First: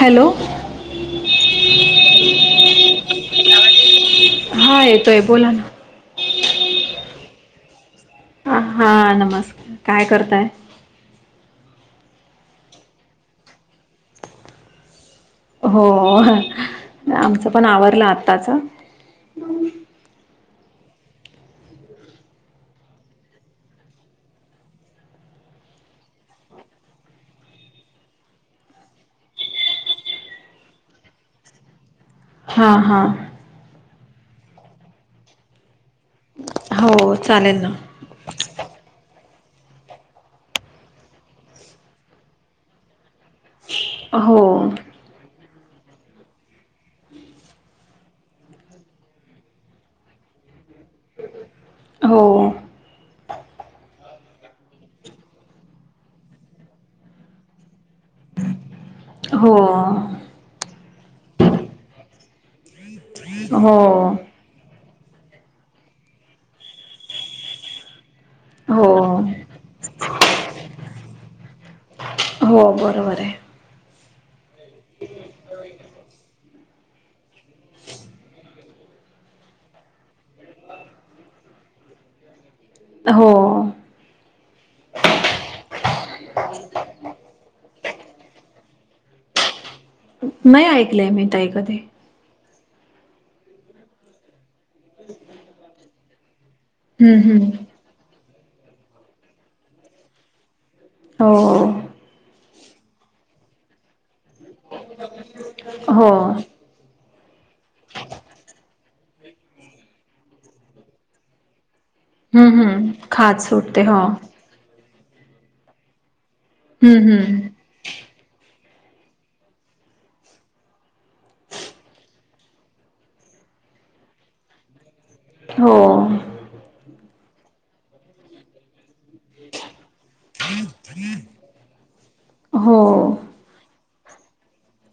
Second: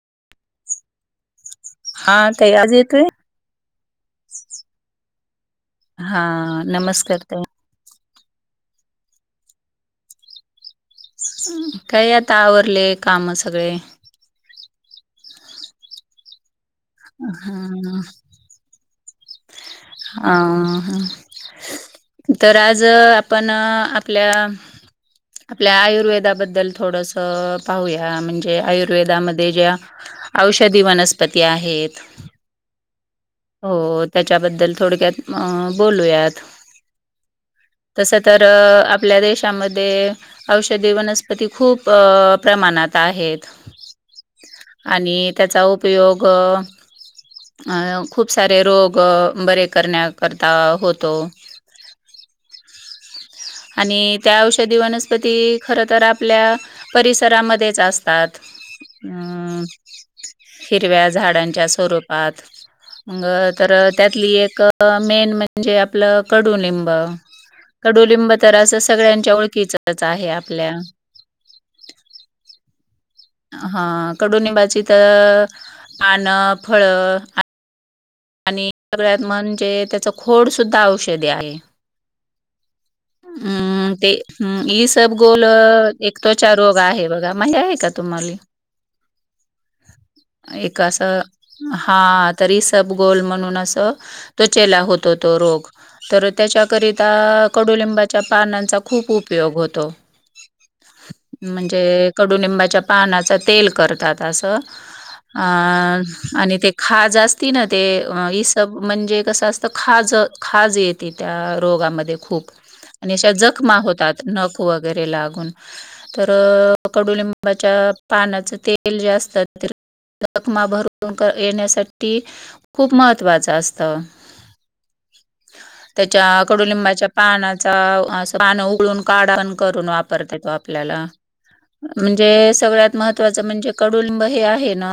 Hello! हा ते आज येतोय? हा येतोय बोला हा नमस्कार ता हा नमस्कार, काय करताय? ताई काय आता आवरले काम सगळे. हो आमच पण आवरल हा आताच. अ ह तर आज आपण आपल्या आपल्या आयुर्वेदाबद्दल थोडस पाहूया म्हणजे आयुर्वेदामध्ये ज्या औषधी वनस्पती आहेत. हा हा हो त्याच्याबद्दल थोडक्यात अ बोलू यात हो चालेल ना तस तर आपल्या दे, त्यामध्ये औषधी वनस्पती खूप प्रमाणात आहेत. हो आणि त्याचा उपयोग, [unintelligible] खूप सारे रोग बरे करण्याकरता, होतो हो आणि त्या औषधी वनस्पती खर तर आपल्या परिसरामध्येच असत. हो हिरव्या झाडांच्या स्वरूपात. म तर हो त्यातली एक, मेन म्हणजे आपलं कडुलिंब कडुलिंब, तर असं हो सगळ्यांच्या ओळखीचच आहे. आपल्या, हो बरोबर आहे हा कडुनिंबाची तर पान फळ, आणि सगळ्यात म्हणजे त्याच खोड सुद्धा औषधे आहे. हो हम्म ते ह सब गोल एक त्वचा रोग आहे. बघा माझे आहे. का, तुम्हाला नाही एकं ऐकलंय असं मी ताई कधी हात, तरी सब गोल म्हणून अस तोचेला होतो तो रोग तर, त्याच्याकरिता हम्म हम्म कडुलिंबाच्या पानांचा खूप उपयोग होतो. हो म्हणजे कडुनिंबाच्या पानाचा तेल करतात. त अ हो आणि ते खाज असती. ना, ते इ सब म्हणजे कसं असतं खाज खाज येते. त्या, रोगामध्ये खूप हम्म हम्म अशा खाज जखमा सुटते हो होतात. नकवक, घरी लागून तर हम्म हम्म कडूलिबाचा तेल, असतात जखमा भरू येण्यासाठी, खूप महत्त्वाच असत, हो त्याच्या कडुलिंबाच्या, पानाचा अस पान उळून, काढ करून वापरत तो, आपल्याला म्हणजे सगळ्यात हो महत्त्वाचं म्हणजे, कडुलिंब हे आहे ना,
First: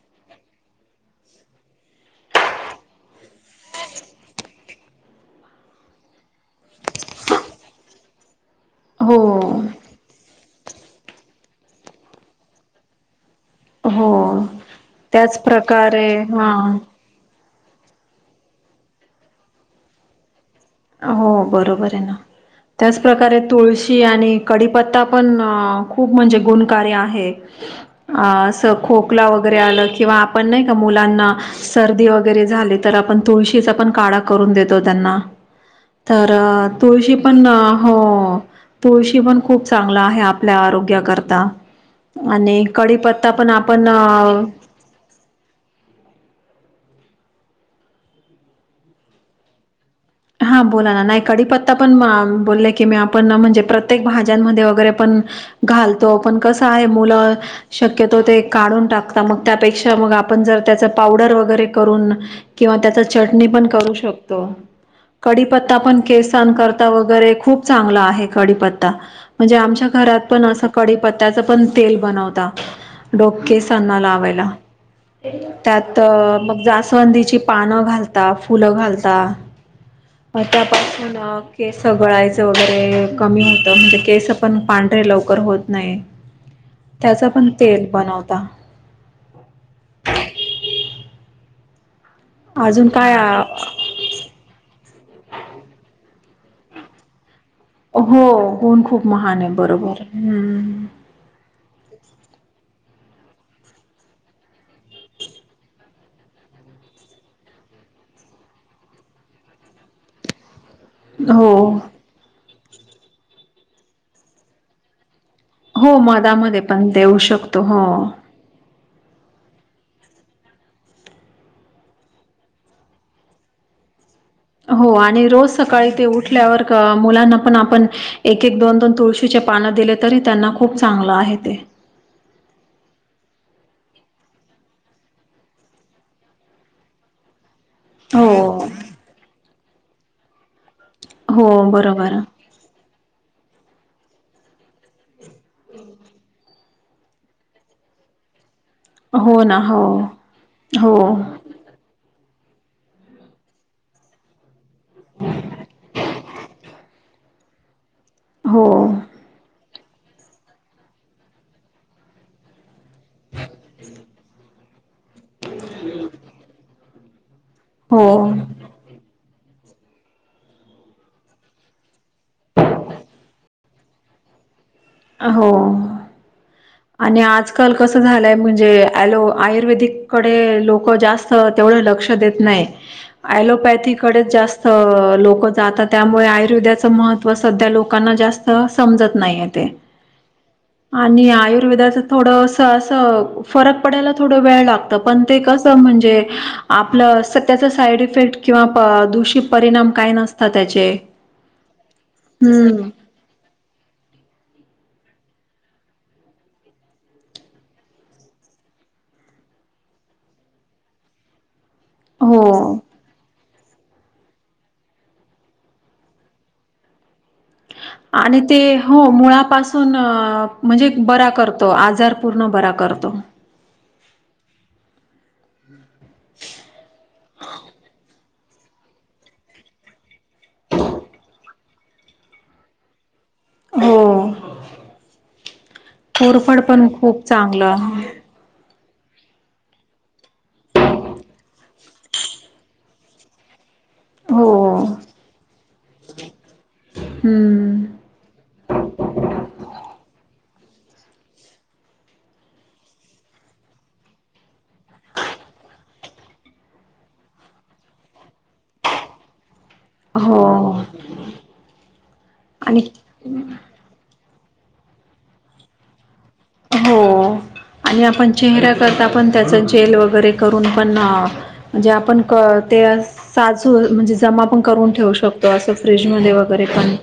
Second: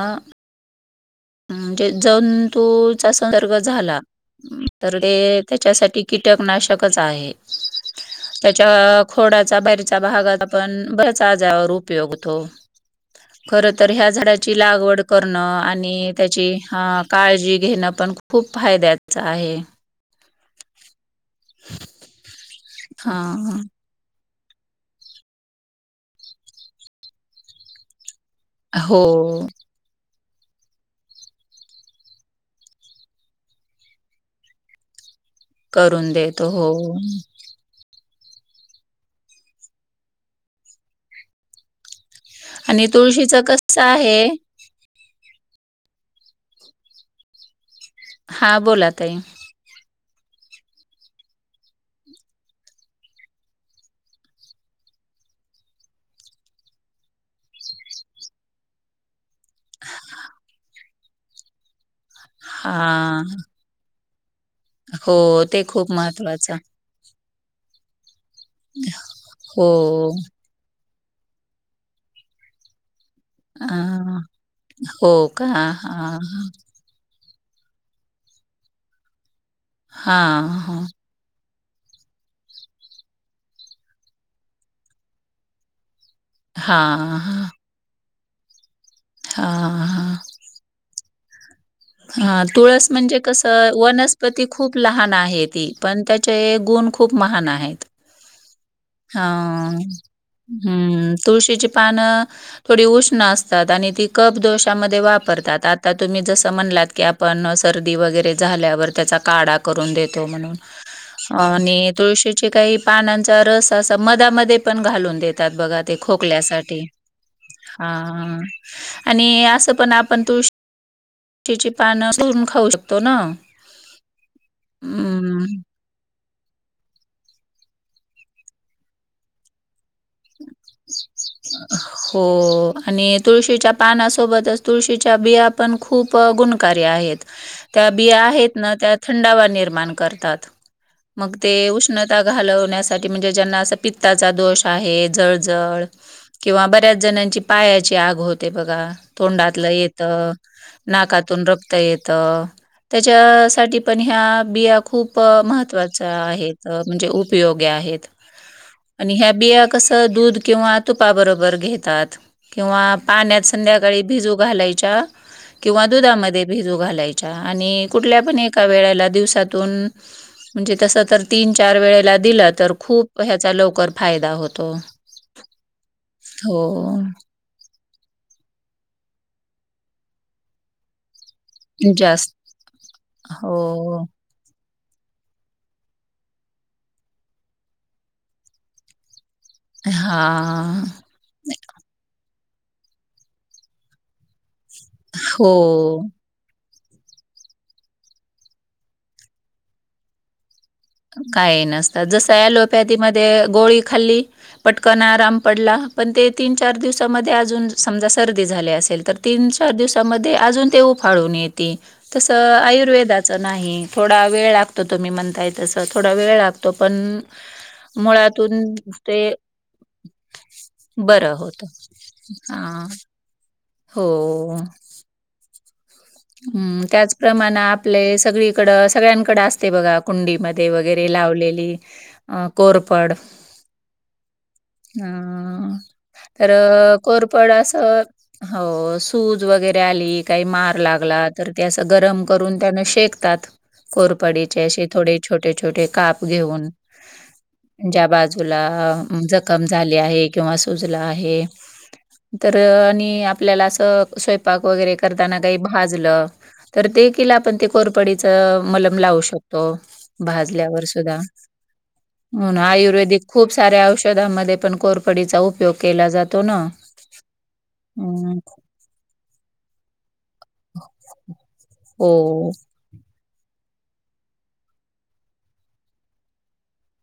म्हणजे जऊन तुचा संसर्ग झाला, तर ते त्याच्यासाठी कीटकनाशक, तच आहे, तेच्या खोडाचा हो [unintelligible] भागात पण बऱ्यांचं आजावर उपयोग हुतो. खर तर ह्या हो झाडाची लागवड त्याच करणं प्रकारे आणि ची हा काळजी घेणं पण खूप फायद्याच आहे. हो बरोबर आहे ना त्याचं हा प्रकारे तुळशी आणि कडीपत्ता पण अं खूप म्हणजे गुणकार्य आहे. आसं खोकला हो वगरे आलं किंवा आप ण नाइ का मुलांना सर्दी वगरे झाली तर आपण तुळशीचा पण काढा करून देतो त्यांना करून तर देतो हो अं तुळशी पण हो हो तुळशी पण खूप चांगला आहे, आपल्या आरोग्याकरता आणि कडीपत्ता तुळशीच पण कसं आहे आपणं हा बोला ताई हा बोला ना नाइ कडीपत्ता पण म बोले की मी आपण म्हणजे प्रत्येक भाज्यांमध्ये वगरे पण घालतो पण कसं हाय [unintelligible] मुलं शक्यतो ते काढून टाकता म त्यापेक्षा म आपण जर तेचं पावडर वगरे करून किंवा तेचं हा चटणी पण करू शकतो. हो ते कडीपत्ता खूप पण केसन महत्वाचं करता वगरे खूप चांगला आहे कडीपत्ता म्हणजे हो आमच्या घरात पण असं कडीपत्त्याचं पण तेल बनवता डोके अ, सना लावायला हो का त्यात हां मग जास्वंदीची पानं घालता फुलं घालता हां हां त्यापासून केस गळायचं वगरे कमी होतं म्हणजे केस पण पांढरे लवकर होत नाही. हां त्याचं पण तेल बनवता हा हा. हा तुळस अजून काय म्हणजे कसं वनस्पती खूप लहान आहे ती पण त्यात चे गुण खूप महान हाय. त हो ऊन खूप हा महान आहे बरोबर हम्म तुळशीची पान थोडी उष्ण असतात आणि ती कप दोषामध्ये वापरतात आता तुमी जसं त म्हणलात की आपण सर्दी वगरे झाल्यावर तेचा काढा करून देतो म्हणून हो आणि तुळशीची काही पानांचा रस असा मधामध्ये पण घालून दे त्यात बघा ते हो मधामध्ये खोकल्यासाठी पण देऊ शकतो हो हा हा. आणि असं पण आपण तूळ शी पानं [unintelligible] रून खाऊ शकतो ना. हो आणि रोज अं. सकाळी ते उठ [unintelligible] मुलांना पण आपण एक एक दोन दोन तुळशीचे पान दिलेत तरी त्यांना खूप चांगलं आहे ते. हो आणि तुळशीच्या पानासोबतचं तुळशीच्या बिया पण खूप गुणकारी आहेत. त्या बिया हो आहेत ना त्या थंडावा निर्माण करतात. मग हो ते बरोबर उष्णता घालवण्यासाठी म्हणजे ज्यांना असं पित्ताचा दोष आहे. जळजळ किंवा बऱ्याचं जणांची पायाची आग हो ते बघा हो ना तोंडातलं हो येत हो नाकातून रक्त येत. त्याच्यासाठी पण ह्या बिया खूप महत्वाच्या आहेत म्हणजे उप पयोग आहेत हो आणि ह्या बिया कसं दूध किंवा तुपाबरोबर घेतात किंवा पाण्यात संध्याकाळी भिजू घालायच्या किंवा दुधामध्ये भिजू घालाय आ आणि कुठल्या हो पण एका वेळेला दिवसातून म्हणजे तसं तर तीन चार वेळेला दिलं तर खूप हेचा लवकर फायदा होतो. हो हो. आणि आजकाल कसं झालंय म्हणजे ऍलो आयुर्वेदिक कडे लोक जास्त अं तेवढं लक्ष जास्त देत नाइ हो. अलोपथीकडे जास्त हो लोक जातात त्यामुळे आयुर्वेदयाचं महत्त्व सध्या लोकांना जास्त समजत नायात. हा [inaudible] आयुर्वेदाचं थोडं अस-अस फरक पडायला थोडं वेळ लागत पण ते कसं हो. म्हणजे आपलं सत्याच साईड इफेक्ट किंवा दूषित परिणाम काय नसतात त्याचे. काही नसतात जस हम्म अलोपॅथी मधयेगोळी खाल्ली पट कण आराम पडला पण ते तीन -चार दिवसामध्ये अजून समजा सर्दी झाले असेल तर तीन चार दिवसांमध्ये अजून ते उफाळून येत येते, तस हो आयुर्वेदाच नाही थोडा वेळ लागतो तुम्ही म्हणताय त व थोडा वेळ लागतो पण आणि ते मुळातून हो ते मुळापासून -म्हणजे बरा बरं होतं करतो आजार पूर्ण बरा हा करतो. हो हमम त्याचप्रमाण आपले सगळीकड सगळ्यांकडे असते बघा कुंडीमध्ये वगैरे लावलेली अ कोरफड हो. आ... तर कोरफड पण खूप कोरपड चांगलं असं आहे. हो सूज वगैरे आली काही मार लागला तर ते असं गरम करून त्यान शेकतात कोरपडीचे हो असे थोडे छोटे -छोटे काप घेऊन हम्म ज्या बाजूला जखम झाली आहे किंवा सुजला आहे तर आणि आपल्याला असं स्वयंपाक वगैरे करताना काही भाजलं तर ते किला आपण ते कोरपडीच मलम लावू शकतो तो हो भाजल्यावर सुद्धा म्हणून, आणि आयुर्वेदिक खूप साऱ्या औषधामध्ये पण कोरपडीचा उपयोग केला जातो. ना. हो आणि आपण हं. चेहऱ्या करता पण त्याचं जेल वगैरे करून पण-हा- म्हणजे आपण हो, ते अस साजू- म्हणजे जमा पण करून ठेवू शकतो असं फ्रीजमध्ये वगैरे पण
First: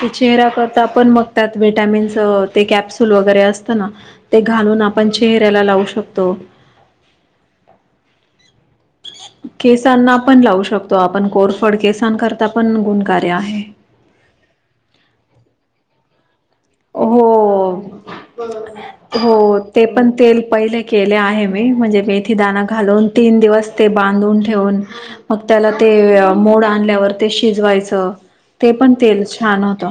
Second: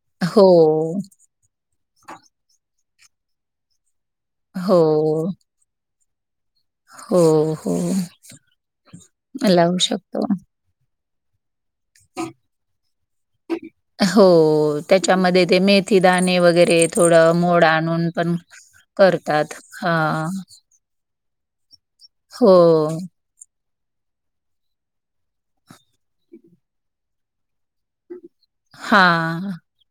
ते [inaudible] हो, चेहरा करता आपण बघतात वि्हटॅमिन्स ते कॅप्सुल वगैरे असतं ना ते हो, घालून आपण चेहऱ्याला लावू शकतो हो- हो लावू केसांना शकतो. पण लावू शकतो आपण कोर् फड केसां करता पण गुणकारी आहे हो, त्याच्यामध्ये ते मेथी दाणे वगैरे वगैरे थोडं मोड हो. आणून पण करतात हो ते हा पण तेल पहिले केले आहे म्हणजे मेथी दाना घालून तीन दिवस ते बांधून ठेवून म त्याला मोड आणल्या शिजवायच ते पण तेल छान होत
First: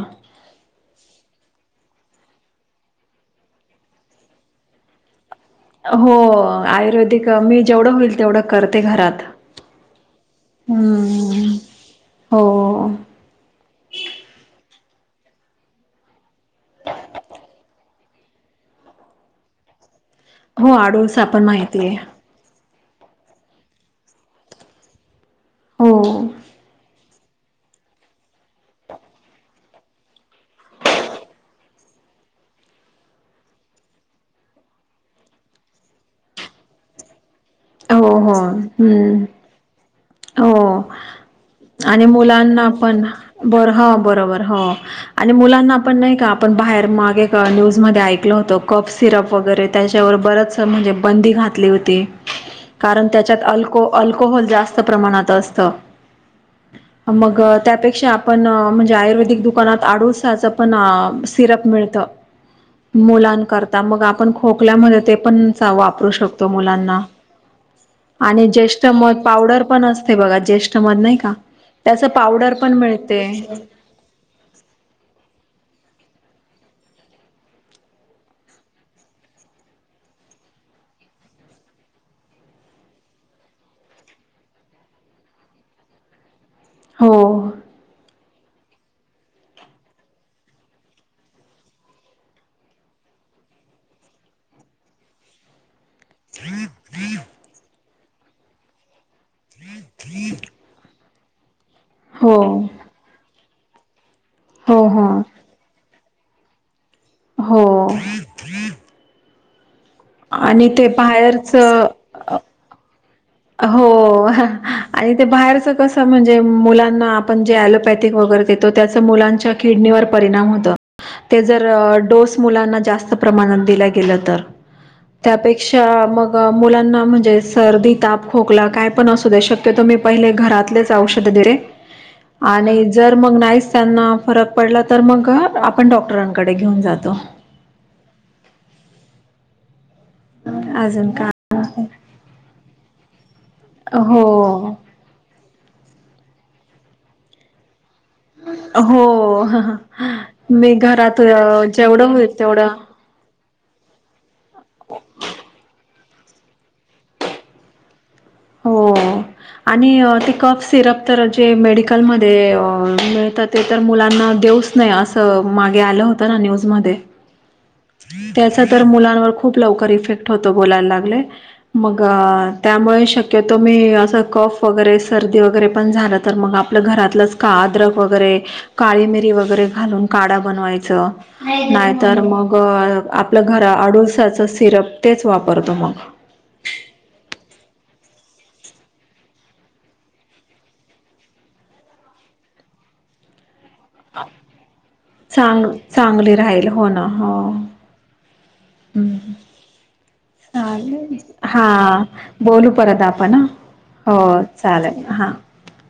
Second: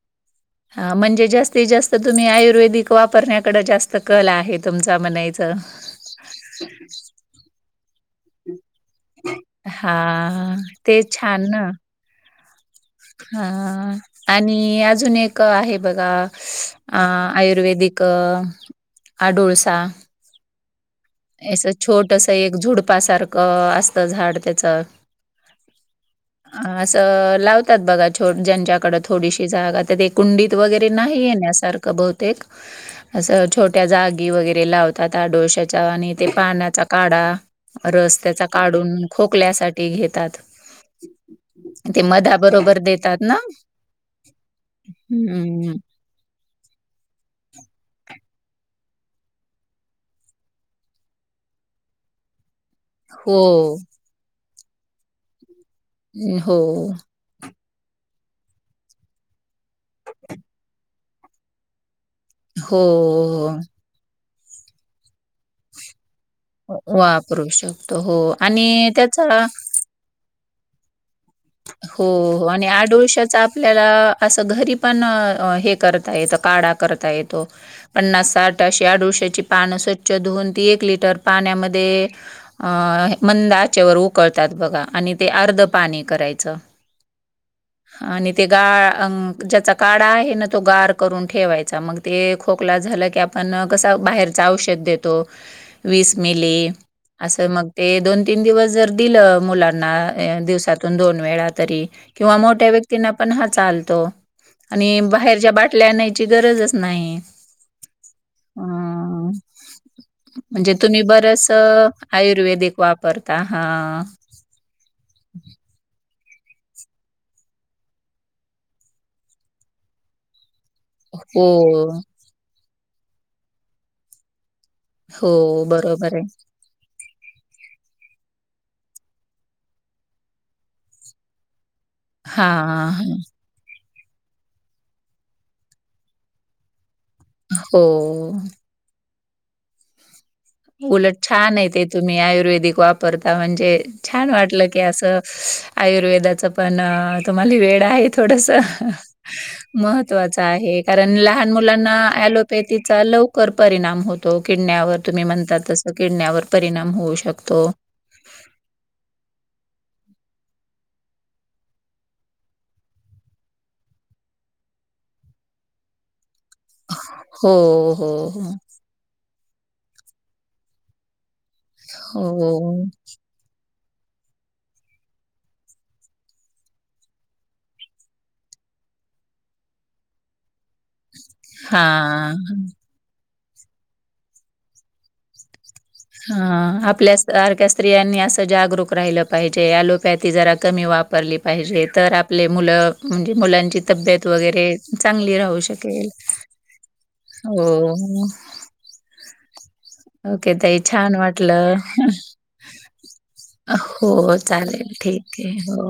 हा म्हणजे जास्तीत जास्त तुम्ही आयुर्वेदिक वापरण्याकडे जास्त कल आहे तुमचा म्हना हो आयुर्वेदिक मी जेवढं होईल तेवढं करते घरात. हा ते छान हम्म ना हो हा आणि अजून एक आहे बघा अ आयुर्वेदिक आडूळसा हो अडुळसा असं छोटं एक झुडपासारखं असत झाड त्याच हो तर लावतात बघा छो- ज्यांच्याकड थोडीशी जागा तर ते कुंडीत वगैरे नाही येण्यासारखं बहुतेक असं छोट्या जागी वगैरे लावतात अडुळश्या आणि ते पाण्याचा काढा हो रस हो त्याचा काढून हम्म खोकल्यासाठी घेतात हो ते आणि मुलांना मधाबरोबर पण देतात ना बर हो बरोबर हो आणि हम्म मुलांना आपण नाही का आपण बाहेर मागे एका न्यूज मध्ये ऐकल होतो कप सिरप वगैरे त्याच्यावर बरच म्हणजे बंदी घा घातले होते कारण हो. त्याच्यात अल्को- अल्कोहोल जास्त प्रमाणात असतं हो मग त्यापेक्षा आपण म्हणजे आयुर्वेदिक दुकानात आडूळसाचं पण सिरप मिळतं हो मुलांनकरता मग आपण खोकल्यामध्ये ते पण वापरू शकतो हो मुलांना वापरू शकतो हो आणि ज्येष्ठ मध त्याचा पावडर पण असते बघा ज्येष्ठ मध नाही का त्याचं हो पावडर आणि पण अडुळश्याच मिळते आपल्याला असं घरी पण हे करता येत काडा करता येतो पन्नास साठ आदुळशाची पान स्वच्छ धुउन ती लिटर पाण्यामध्ये मंद आचेवर उकळतात बघा अर्ध पा करायच हो ते गाळ ज्याचा काडा आहे ना तो गार करून ठेवायचा मग ते खोकला झालं की आपन ते पण कसा बाहेरचा औषध देतो वीस मिली असं मग ते दोन तीन दिवस जर दिलं मुलांना दिवसातून दोन वेळा तरी हो किंवा मोठ्या व्यक्तींना पण हा चालतो. हो आणि हो बाहेरच्या बाटल्या आणायची गरज नाहीय हो ह आणि म्हणजे ते तुम्ही बरस बाहेरच आयुर्वेदिक वापर हो आणि ते बाहेरच कस म्हणजे जे मुलांना आपण जे एलोपॅथिक वगैरे देतो त्याच मुलांच्या किडनीवर परिणाम होतं ते हो, जर डोस मुलांना जास्त प्रमाणात दिलं गेलं तर हो. त्यापेक्षा बरोबर आहे. मग मुलांना म्हणजे सर्दी ताप खोकला काय पण असू दे शक्यतो मी पहिले घरातलेच औषध देते आणि हां, जर हां. मग नाही त्यांना फरक पडला तर मग आपण डॉक्टरांकडे घेऊन जातो. हो. अजून उलट का छान ये ते तुम्ही आयुर्वेदिक वापरता. ता म्हणजे हो छान वाटलं की असं आयुर्वेदाचं पण तुम्हाला वेड आहे. थोडस हो महत्त्वाचं मी आहे कारण घरात लहान मुलांना जेवढं होईल तेवढं अलोपॅथीचा लवकर कर परिणाम होतो किडण्यावर तुम्ही म्हन तस किडण्यावर परिणाम होऊ शकतो. हो आणि ते कप सिरप तर जे मेडिकलमध्ये अ मिळल ते तर मुलांना. च नाही अस मागे आलं होत ना न्यूज मध्ये हो, हो, हो. त्याच तर मुलांवर खूप लवकर इफेक्ट होतो बोलायला लागले. मग हो. त्यामुळे शक्यतो मी असं कफ वगैरे सर्दी वगैरे पण झालं तर मग आपलं घरातलंच का अद्रक वगैरे काळी मिरी वगैरे घालून काढा बनवायचं नाहीतर मग हां. आपल्या घरा आडुळसाचं सिरप तेच वापरतो मग. ह आपल्या सारख्या स्त्रियांनी असं जागरूक राहिलं पाहिजे अँलोपॅथी जरा कमी वा रली पाहिजे तर आपली मूल म्हणजे मुलांची तब्येत वगैरे चांगली राहू चांग शकेल चांगली राहील हो हम् ओके ताई छान चाले हा वाटलं. बोलू परत आपण ह. हो चालेल ठीक आहे हो.